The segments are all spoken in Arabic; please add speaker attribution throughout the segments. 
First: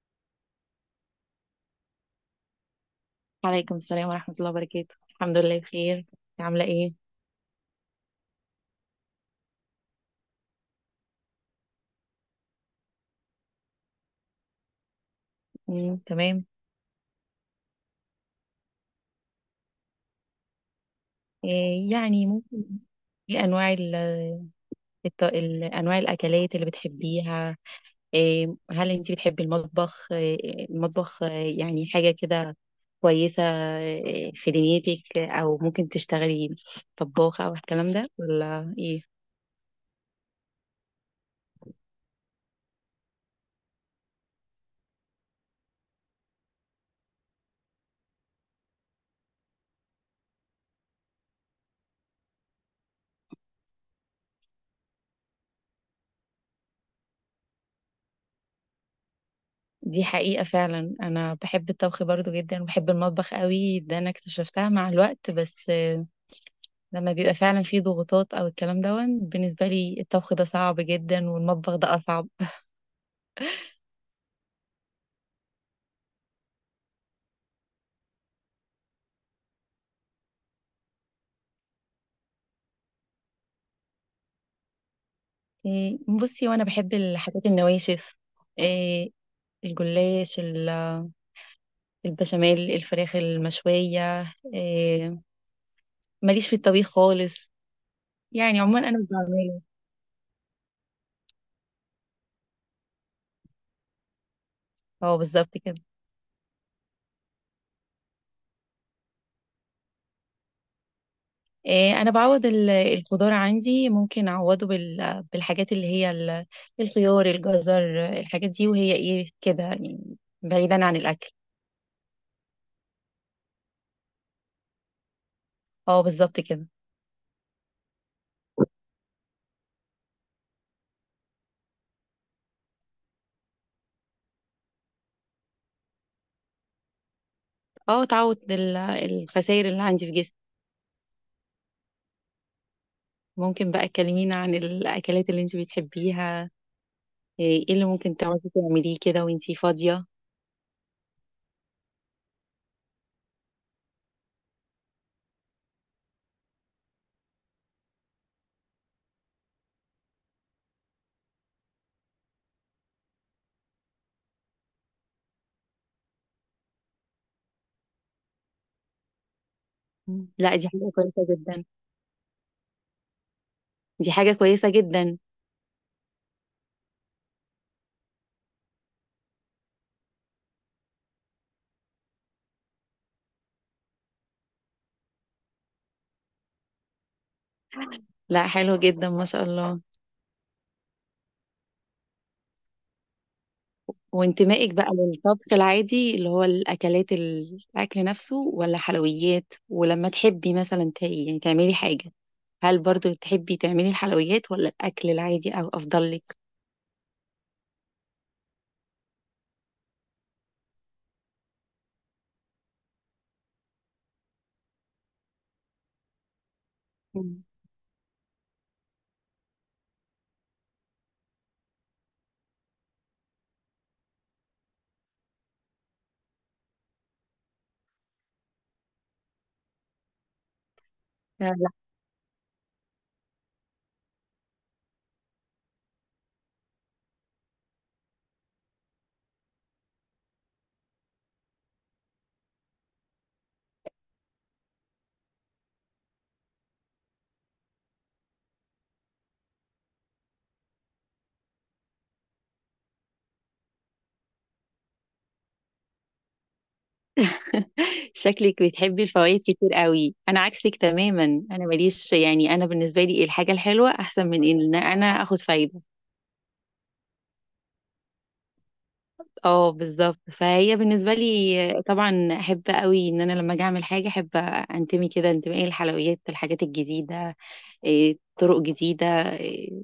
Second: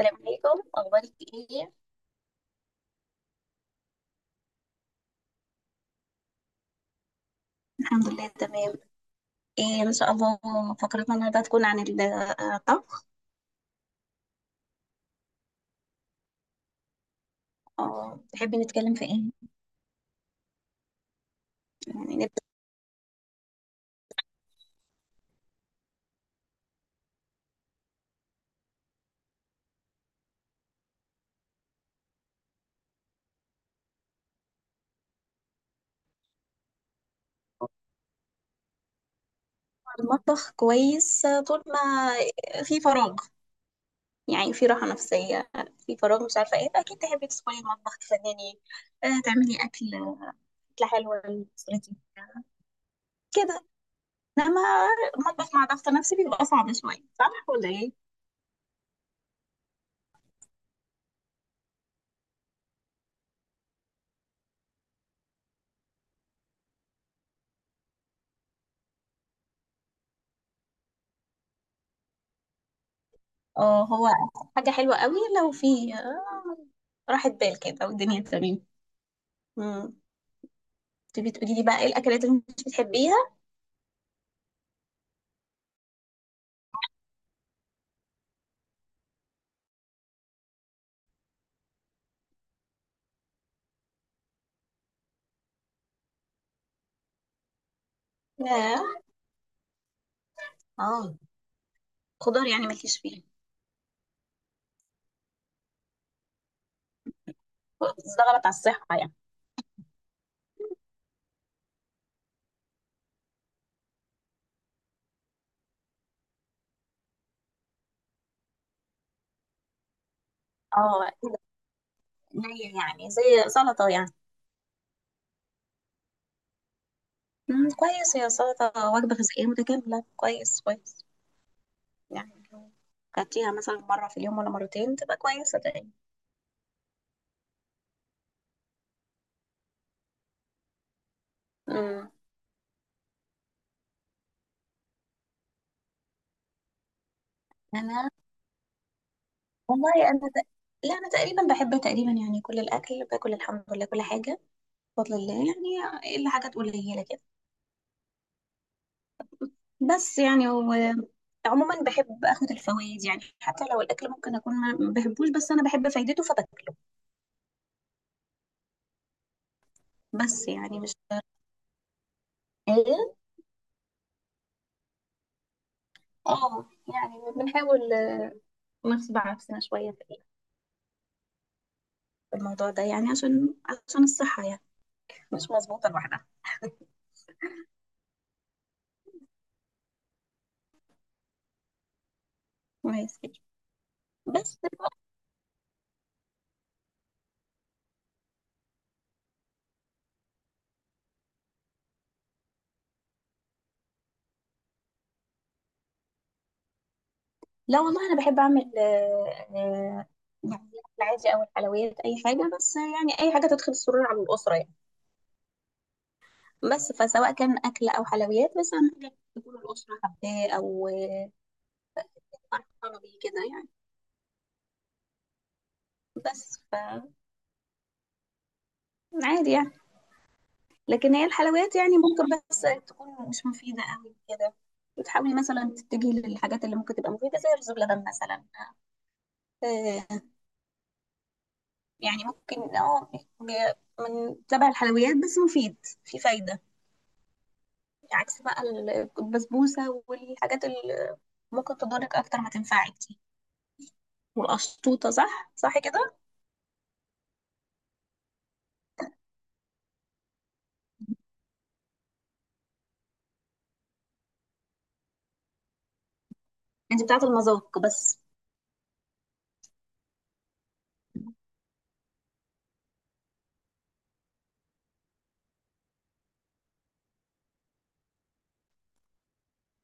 Speaker 1: السلام عليكم، اخبارك ايه؟
Speaker 2: وعليكم السلام ورحمة الله وبركاته، الحمد لله بخير. إنتي عاملة ايه؟
Speaker 1: الحمد لله تمام. ايه ان شاء الله. فقرتنا النهارده هتكون عن الطبخ.
Speaker 2: مم. تمام.
Speaker 1: تحبي نتكلم في ايه؟
Speaker 2: إيه
Speaker 1: يعني
Speaker 2: يعني،
Speaker 1: نبدا.
Speaker 2: ممكن. ايه انواع انواع الاكلات اللي بتحبيها؟ إيه، هل انت بتحبي المطبخ؟ إيه المطبخ يعني حاجة كده كويسة في دنيتك، او ممكن تشتغلي طباخة او الكلام ده ولا ايه؟
Speaker 1: عن المطبخ كويس، طول ما في فراغ يعني في راحه نفسيه. في فراغ مش عارفه ايه، فاكيد تحبي تدخلي المطبخ تفنني، تعملي اكل، اكله حلوه لأسرتك كده. انما المطبخ مع ضغط نفسي بيبقى صعب شويه، صح ولا ايه؟
Speaker 2: دي حقيقة، فعلا انا بحب الطبخ برضو جدا، وبحب المطبخ قوي. ده انا اكتشفتها مع الوقت، بس لما بيبقى فعلا في ضغوطات أو الكلام دَوًّا، بالنسبة لي الطبخ ده صعب جدًا والمطبخ ده أصعب.
Speaker 1: اه، هو حاجة حلوة قوي لو في راحة بال كده والدنيا تمام. مم. تبي تقولي لي بقى ايه الاكلات اللي مش بتحبيها؟
Speaker 2: بُصّي، هو أنا باحب الحاجات النواشف، آآ الجلاش، البشاميل، الفراخ المشوية، آآ ما ليش في الطبيخ خالص، يعني
Speaker 1: اه،
Speaker 2: عمومًا أنا مش باعمله.
Speaker 1: آه، خضار يعني مالكيش فيها؟
Speaker 2: آه بالضبط كده.
Speaker 1: ده غلط على الصحة يعني.
Speaker 2: أنا باعوّض الخضار عندي، ممكن أعوّضه بالحاجات اللي هي الخيار، الجزر، الحاجات دي، وهي إيه، كده يعني بعيدًا عن
Speaker 1: اه
Speaker 2: الأكل.
Speaker 1: قليل، يعني زي سلطة يعني.
Speaker 2: آه بالضبط كده.
Speaker 1: مم. كويس، هي سلطة وجبة غذائية متكاملة، كويس كويس. يعني لو كلتيها مثلا مرة في اليوم ولا مرتين تبقى كويسة تقريبا.
Speaker 2: اه، تعوض الخسائر اللي عندي في جسمي.
Speaker 1: مم.
Speaker 2: ممكن بقى تكلمينا عن الاكلات اللي انت بتحبيها؟ ايه اللي
Speaker 1: انا
Speaker 2: ممكن تقعدي تعمليه كده وانت فاضية؟
Speaker 1: والله انا ت... لا انا تقريبا بحب تقريبا، يعني كل الاكل باكل الحمد لله، كل حاجة بفضل الله يعني، إلا حاجات قليلة كده. بس يعني هو عموما بحب اخد الفوائد، يعني حتى لو الاكل ممكن اكون ما بحبوش بس انا بحب فايدته فباكله.
Speaker 2: مم.
Speaker 1: بس
Speaker 2: لا دي
Speaker 1: يعني
Speaker 2: حاجة
Speaker 1: مش
Speaker 2: كويسة جدا ددا.
Speaker 1: ايه.
Speaker 2: دي حاجة كويسة جدا.
Speaker 1: اه يعني بنحاول نغصب عكسنا شويه في الموضوع ده، يعني عشان عشان الصحه يعني، مش مظبوطه لوحدها.
Speaker 2: لا حلو جدا ما شاء الله.
Speaker 1: كويس كده. بس
Speaker 2: وانتمائك
Speaker 1: بقى-
Speaker 2: بقى للطبخ العادي، اللي هو الأكلات، الأكل نفسه، ولا حلويات؟ ولما تحبي مثلا يعني تعملي حاجة، هل برضو تحبي تعملي الحلويات ولا الأكل العادي أو أفضل لك؟
Speaker 1: لا والله انا بحب اعمل يعني العادي او الحلويات اي حاجه، بس يعني اي حاجه تدخل السرور على الاسره يعني. بس فسواء كان أكل أو حلويات، بس أهم حاجة تكون الأسرة حباه أو فرحانة بيه كده يعني. بس ف عادي يعني. لكن هي
Speaker 2: مم.
Speaker 1: الحلويات يعني ممكن بس تكون مش مفيدة أوي كده، وتحاولي مثلا تتجهي للحاجات اللي ممكن تبقى مفيدة زي رز بلبن مثلا. آه، يعني ممكن اه ب- من تبع الحلويات بس مفيد، في فايدة. عكس بقى البسبوسة والحاجات اللي ممكن تضرك أكتر ما تنفعك دي والقشطوطة، صح صح كده.
Speaker 2: شكلك بتحبي الفوائد كتير قوي، انا عكسك تماما. انا ماليش، يعني انا بالنسبه لي الحاجه الحلوه احسن من ان انا اخد فايده.
Speaker 1: انت بتاعت المذاق بس.
Speaker 2: اه بالظبط، فهي بالنسبه
Speaker 1: اه.
Speaker 2: لي طبعا، احب قوي ان انا لما اجي اعمل حاجه، احب انتمي كده. انتمائي للحلويات، الحاجات الجديده، إيه، طرق جديده، إيه،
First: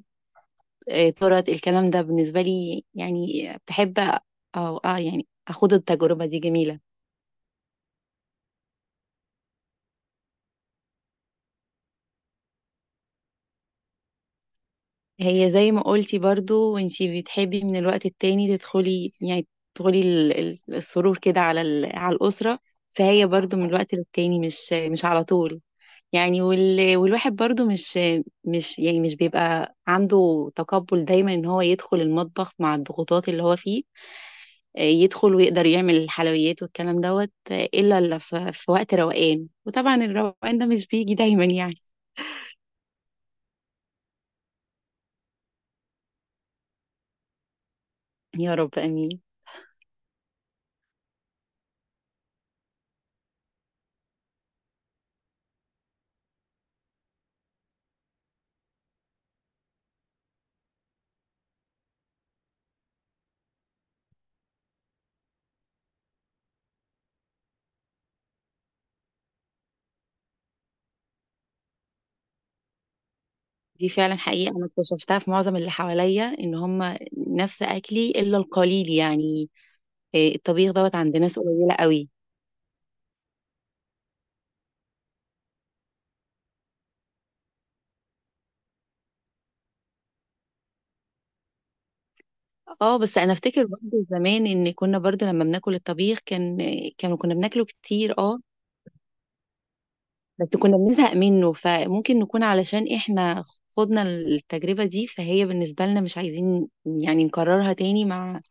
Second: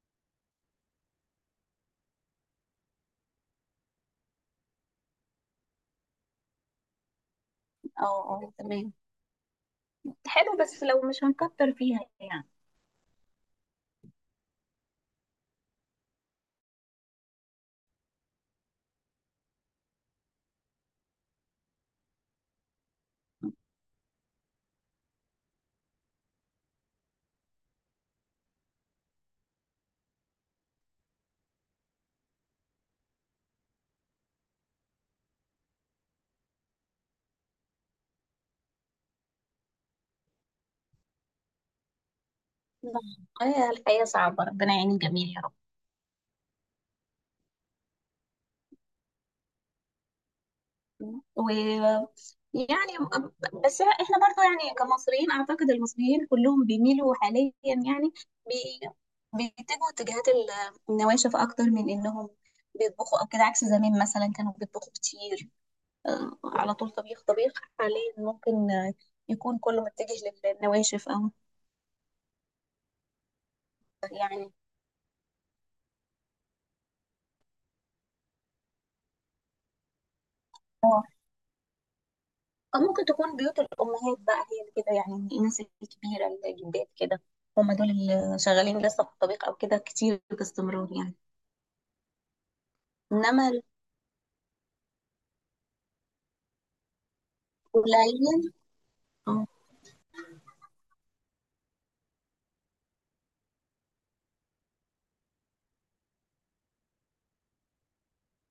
Speaker 2: إيه، طرق الكلام ده بالنسبه لي، يعني بحب اه، اه يعني اخد التجربه دي جميله.
Speaker 1: اه تمام، حلو بس لو مش هنكتر فيها يعني.
Speaker 2: هي زي ما قلتي برضو، وانتي بتحبي من الوقت التاني تدخلي، يعني تدخلي السرور كده على على الأسرة، فهي برضو من الوقت للتاني، مش على طول يعني. والواحد برضو مش يعني مش بيبقى عنده تقبل دايما ان هو يدخل المطبخ مع الضغوطات اللي هو فيه يدخل ويقدر يعمل الحلويات والكلام دوت، آه، الا إلا في في وقت روقان، وطبعا الروقان ده مش بيجي دايما يعني.
Speaker 1: الحياة صعبة، ربنا يعين الجميع يا رب.
Speaker 2: يا رب امين.
Speaker 1: و يعني، بس احنا برضو يعني كمصريين اعتقد المصريين كلهم بيميلوا حاليا، يعني بي- بيتجهوا اتجاهات النواشف اكتر من انهم بيطبخوا او كده، عكس زمان مثلا كانوا بيطبخوا كتير، على طول طبيخ طبيخ. حاليا ممكن يكون كله متجه للنواشف او
Speaker 2: دي فعلا
Speaker 1: يعني،
Speaker 2: حقيقة، أنا اكتشفتها في معظم اللي حواليا إن هم نفس أكلي إلا القليل يعني، إيه، الطبيخ دوت عند ناس قليلة قوي.
Speaker 1: أو ممكن تكون بيوت الأمهات بقى هي اللي كده، يعني الناس الكبيرة الجدات كده هم دول اللي شغالين لسه في الطبيخ أو كده كتير باستمرار يعني.
Speaker 2: اه، بس أنا
Speaker 1: إنما
Speaker 2: أفتكر برضه زمان إن كنا برضه لما بناكل الطبيخ كان كانوا كنا بناكله كتير. اه
Speaker 1: القليل. آه،
Speaker 2: بس كنا بنزهق منه، فممكن نكون علشان إحنا خدنا التجربة دي، فهي بالنسبة لنا مش عايزين يعني نكررها تاني مع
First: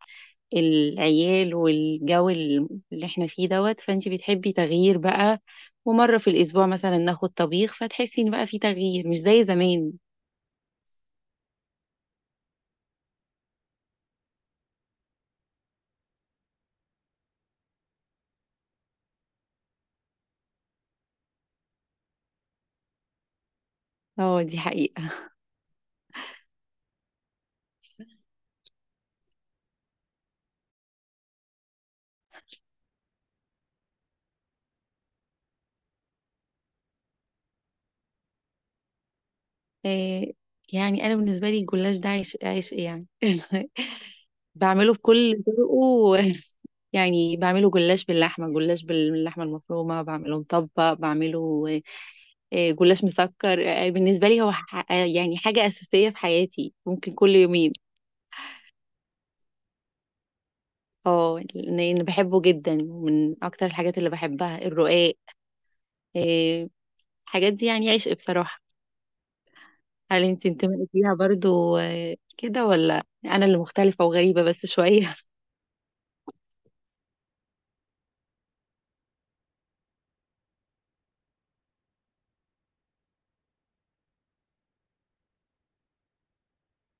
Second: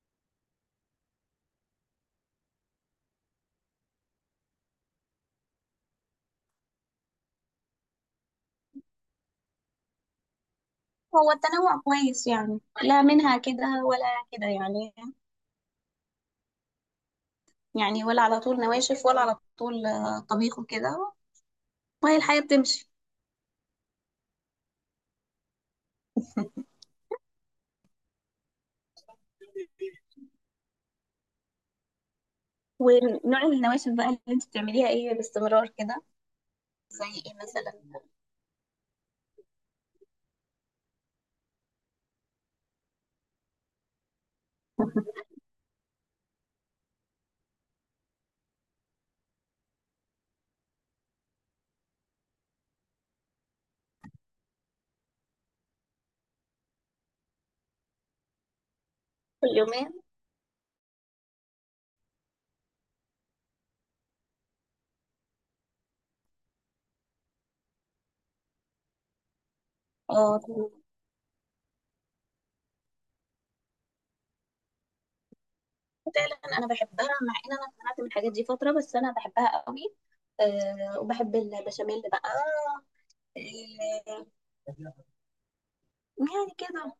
Speaker 2: العيال والجو اللي احنا فيه دوت. فانت بتحبي تغيير بقى، ومرة في الأسبوع مثلا ناخد طبيخ فتحسي إن بقى في تغيير مش زي زمان.
Speaker 1: هو التنوع كويس، يعني لا منها كده ولا كده يعني، يعني ولا على طول نواشف ولا على طول طبيخ وكده، وهي الحياة بتمشي.
Speaker 2: اه دي حقيقة.
Speaker 1: ونوع النواشف بقى اللي انت بتعمليها ايه باستمرار كده، زي ايه مثلا؟
Speaker 2: إيه، يعني أنا بالنسبة لي الجلاش ده عيش، عيش إيه يعني. بعمله بكل طرقه، يعني بعمله جلاش باللحمة، جلاش باللحمة المفرومة، بعمله مطبق، بعمله إيه، جلاش مسكر، إيه، بالنسبة لي هو يعني حاجة أساسية في حياتي، ممكن كل يومين.
Speaker 1: كل يومين؟
Speaker 2: اه لان أنا بحبه جدا، ومن اكتر الحاجات اللي بحبها الرقاق، إيه، الحاجات دي يعني عشق بصراحة. هل
Speaker 1: اه
Speaker 2: انت انتمائك ليها برضو كده، ولا انا اللي مختلفة وغريبة بس شوية؟
Speaker 1: فعلا انا بحبها، مع ان انا اتمنعت من الحاجات دي فتره بس انا بحبها قوي. أه وبحب البشاميل بقى، أه. يعني كده،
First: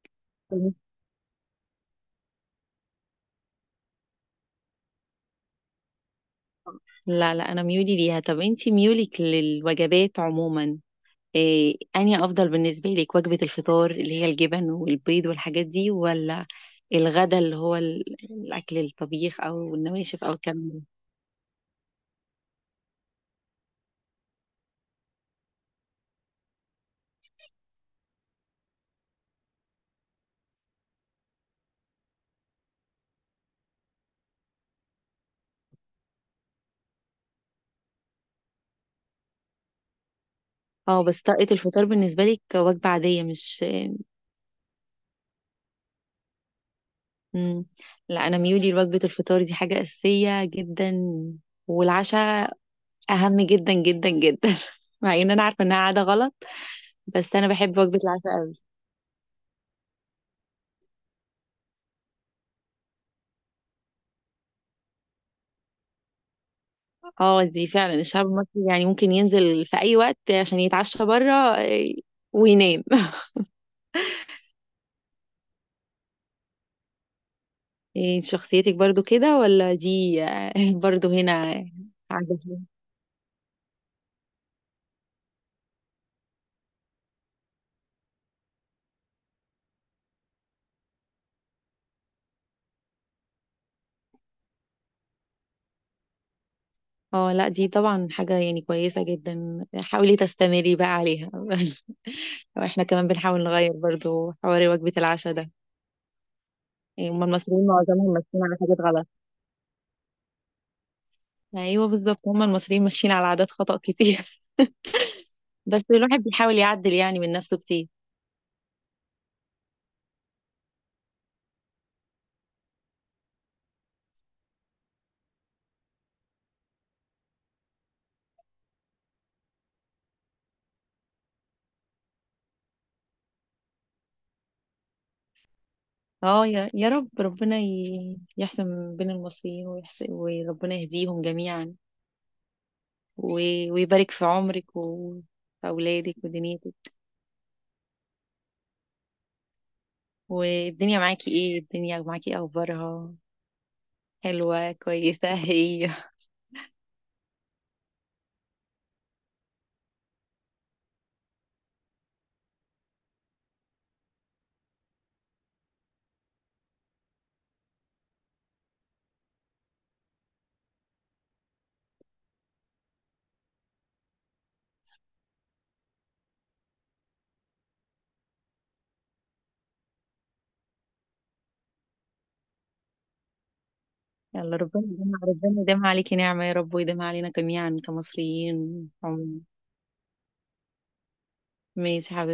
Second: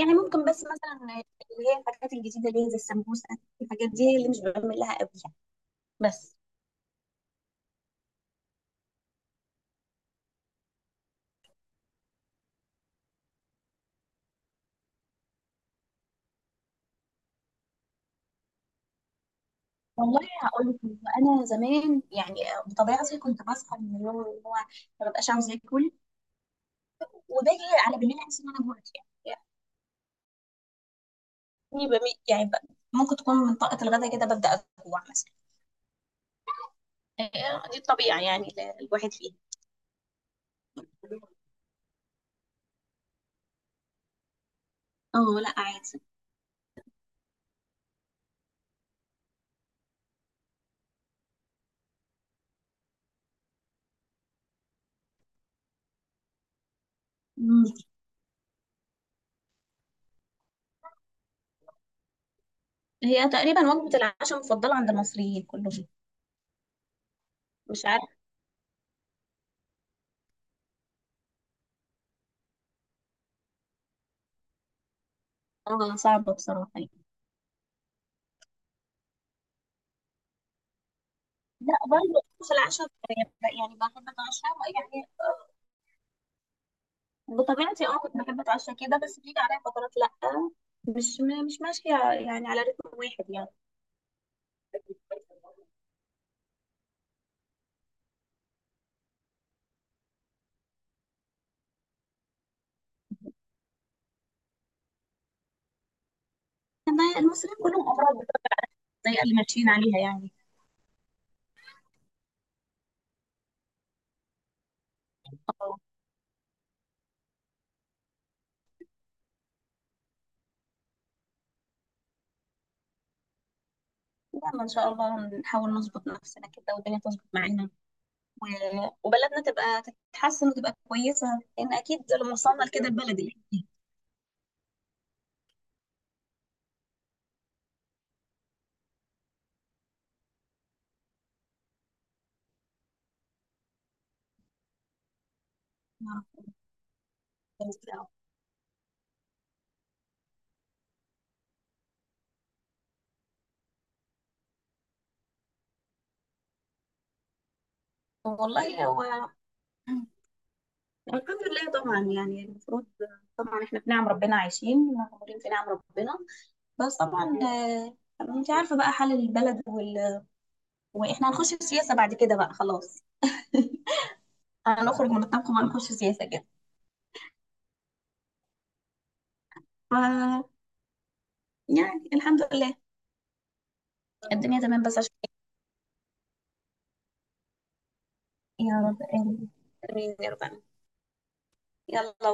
Speaker 1: يعني ممكن بس مثلا اللي هي الحاجات الجديده اللي هي زي السمبوسه، الحاجات دي هي اللي مش بعمل لها قوي يعني. بس
Speaker 2: لا لا انا ميولي ليها. طب انت ميولك للوجبات عموما إيه، انهي افضل بالنسبة لك؟ وجبة الفطار اللي هي الجبن والبيض والحاجات دي، ولا الغدا اللي هو الاكل، الطبيخ او
Speaker 1: والله
Speaker 2: النواشف او الكلام
Speaker 1: هقول لك
Speaker 2: ده؟
Speaker 1: إن انا زمان يعني بطبيعتي كنت بصحى من النوم اللي هو ما ببقاش عاوزه اكل، وباجي على بالليل احس ان انا جوعت يعني. يعني ممكن تكون من طاقه الغداء كده ببدا اجوع مثلا. دي الطبيعه يعني اللي الواحد فيها.
Speaker 2: اه بس طاقة الفطار بالنسبة لك وجبة عادية مش.
Speaker 1: اه لا عادي.
Speaker 2: مم. لا انا ميولي لوجبه الفطار دي حاجه اساسيه جدا، والعشاء اهم جدا جدا جدا. مع ان انا عارفه انها عاده غلط، بس انا
Speaker 1: مم.
Speaker 2: بحب وجبه العشاء قوي.
Speaker 1: هي تقريبا وجبة العشاء المفضلة عند المصريين كلهم.
Speaker 2: اه دي
Speaker 1: مش
Speaker 2: فعلا،
Speaker 1: عارفة.
Speaker 2: الشعب المصري يعني ممكن ينزل في اي وقت عشان يتعشى بره، وينام.
Speaker 1: اه صعبة بصراحة يعني.
Speaker 2: إيه، شخصيتك برضو كده ولا دي برضو هنا
Speaker 1: لا برضه
Speaker 2: عادة؟
Speaker 1: في العشاء يعني بحب اتعشى يعني، بطبيعتي اه كنت بحب اتعشى كده، بس بيجي عليا فترات لا، مش ماشية يعني على رتم واحد يعني.
Speaker 2: اه لا دي طبعا حاجة يعني كويسة جدا، حاولي تستمري بقى عليها. واحنا كمان بنحاول نغير برضو حوار وجبة العشاء ده،
Speaker 1: إنما
Speaker 2: يعني هم
Speaker 1: المصريين
Speaker 2: المصريين
Speaker 1: كلهم
Speaker 2: معظمهم
Speaker 1: امراض،
Speaker 2: ماشيين على حاجات غلط.
Speaker 1: الطريقة اللي ماشيين عليها يعني.
Speaker 2: ايوه بالظبط، هم المصريين ماشيين على عادات خطأ كتير.
Speaker 1: اه.
Speaker 2: بس الواحد بيحاول يعدل يعني من نفسه كتير.
Speaker 1: يلا ان شاء الله نحاول نظبط نفسنا كده والدنيا تظبط معانا، وبلدنا تبقى تتحسن وتبقى كويسة، لأن أكيد لما وصلنا لكده البلد اللي
Speaker 2: اه يا يا رب، ربنا يحسن بين المصريين ويحسن، وربنا يهديهم جميعا، ويبارك في عمرك وأولادك
Speaker 1: إحنا
Speaker 2: ودنيتك.
Speaker 1: فيها.
Speaker 2: والدنيا معاكي ايه؟ الدنيا معاكي إيه اخبارها؟ حلوة كويسة؟ هي
Speaker 1: والله هو الحمد لله طبعا يعني، المفروض طبعا احنا في نعم ربنا عايشين مغمورين في نعم ربنا. بس طبعا انت عارفة بقى حال البلد واحنا هنخش في سياسة بعد كده بقى خلاص. هنخرج من الطبخ وهنخش سياسة كده. ف يعني الحمد لله
Speaker 2: يلا
Speaker 1: الدنيا
Speaker 2: ربنا
Speaker 1: تمام بس عشان.
Speaker 2: يديمها، ربنا يديمها عليكي نعمة يا رب، ويديمها علينا جميعا
Speaker 1: يا
Speaker 2: كمصريين
Speaker 1: رب
Speaker 2: عموما.
Speaker 1: آمين. آمين يا رب آمين.
Speaker 2: ماشي يا
Speaker 1: يلا.
Speaker 2: حبيبتي.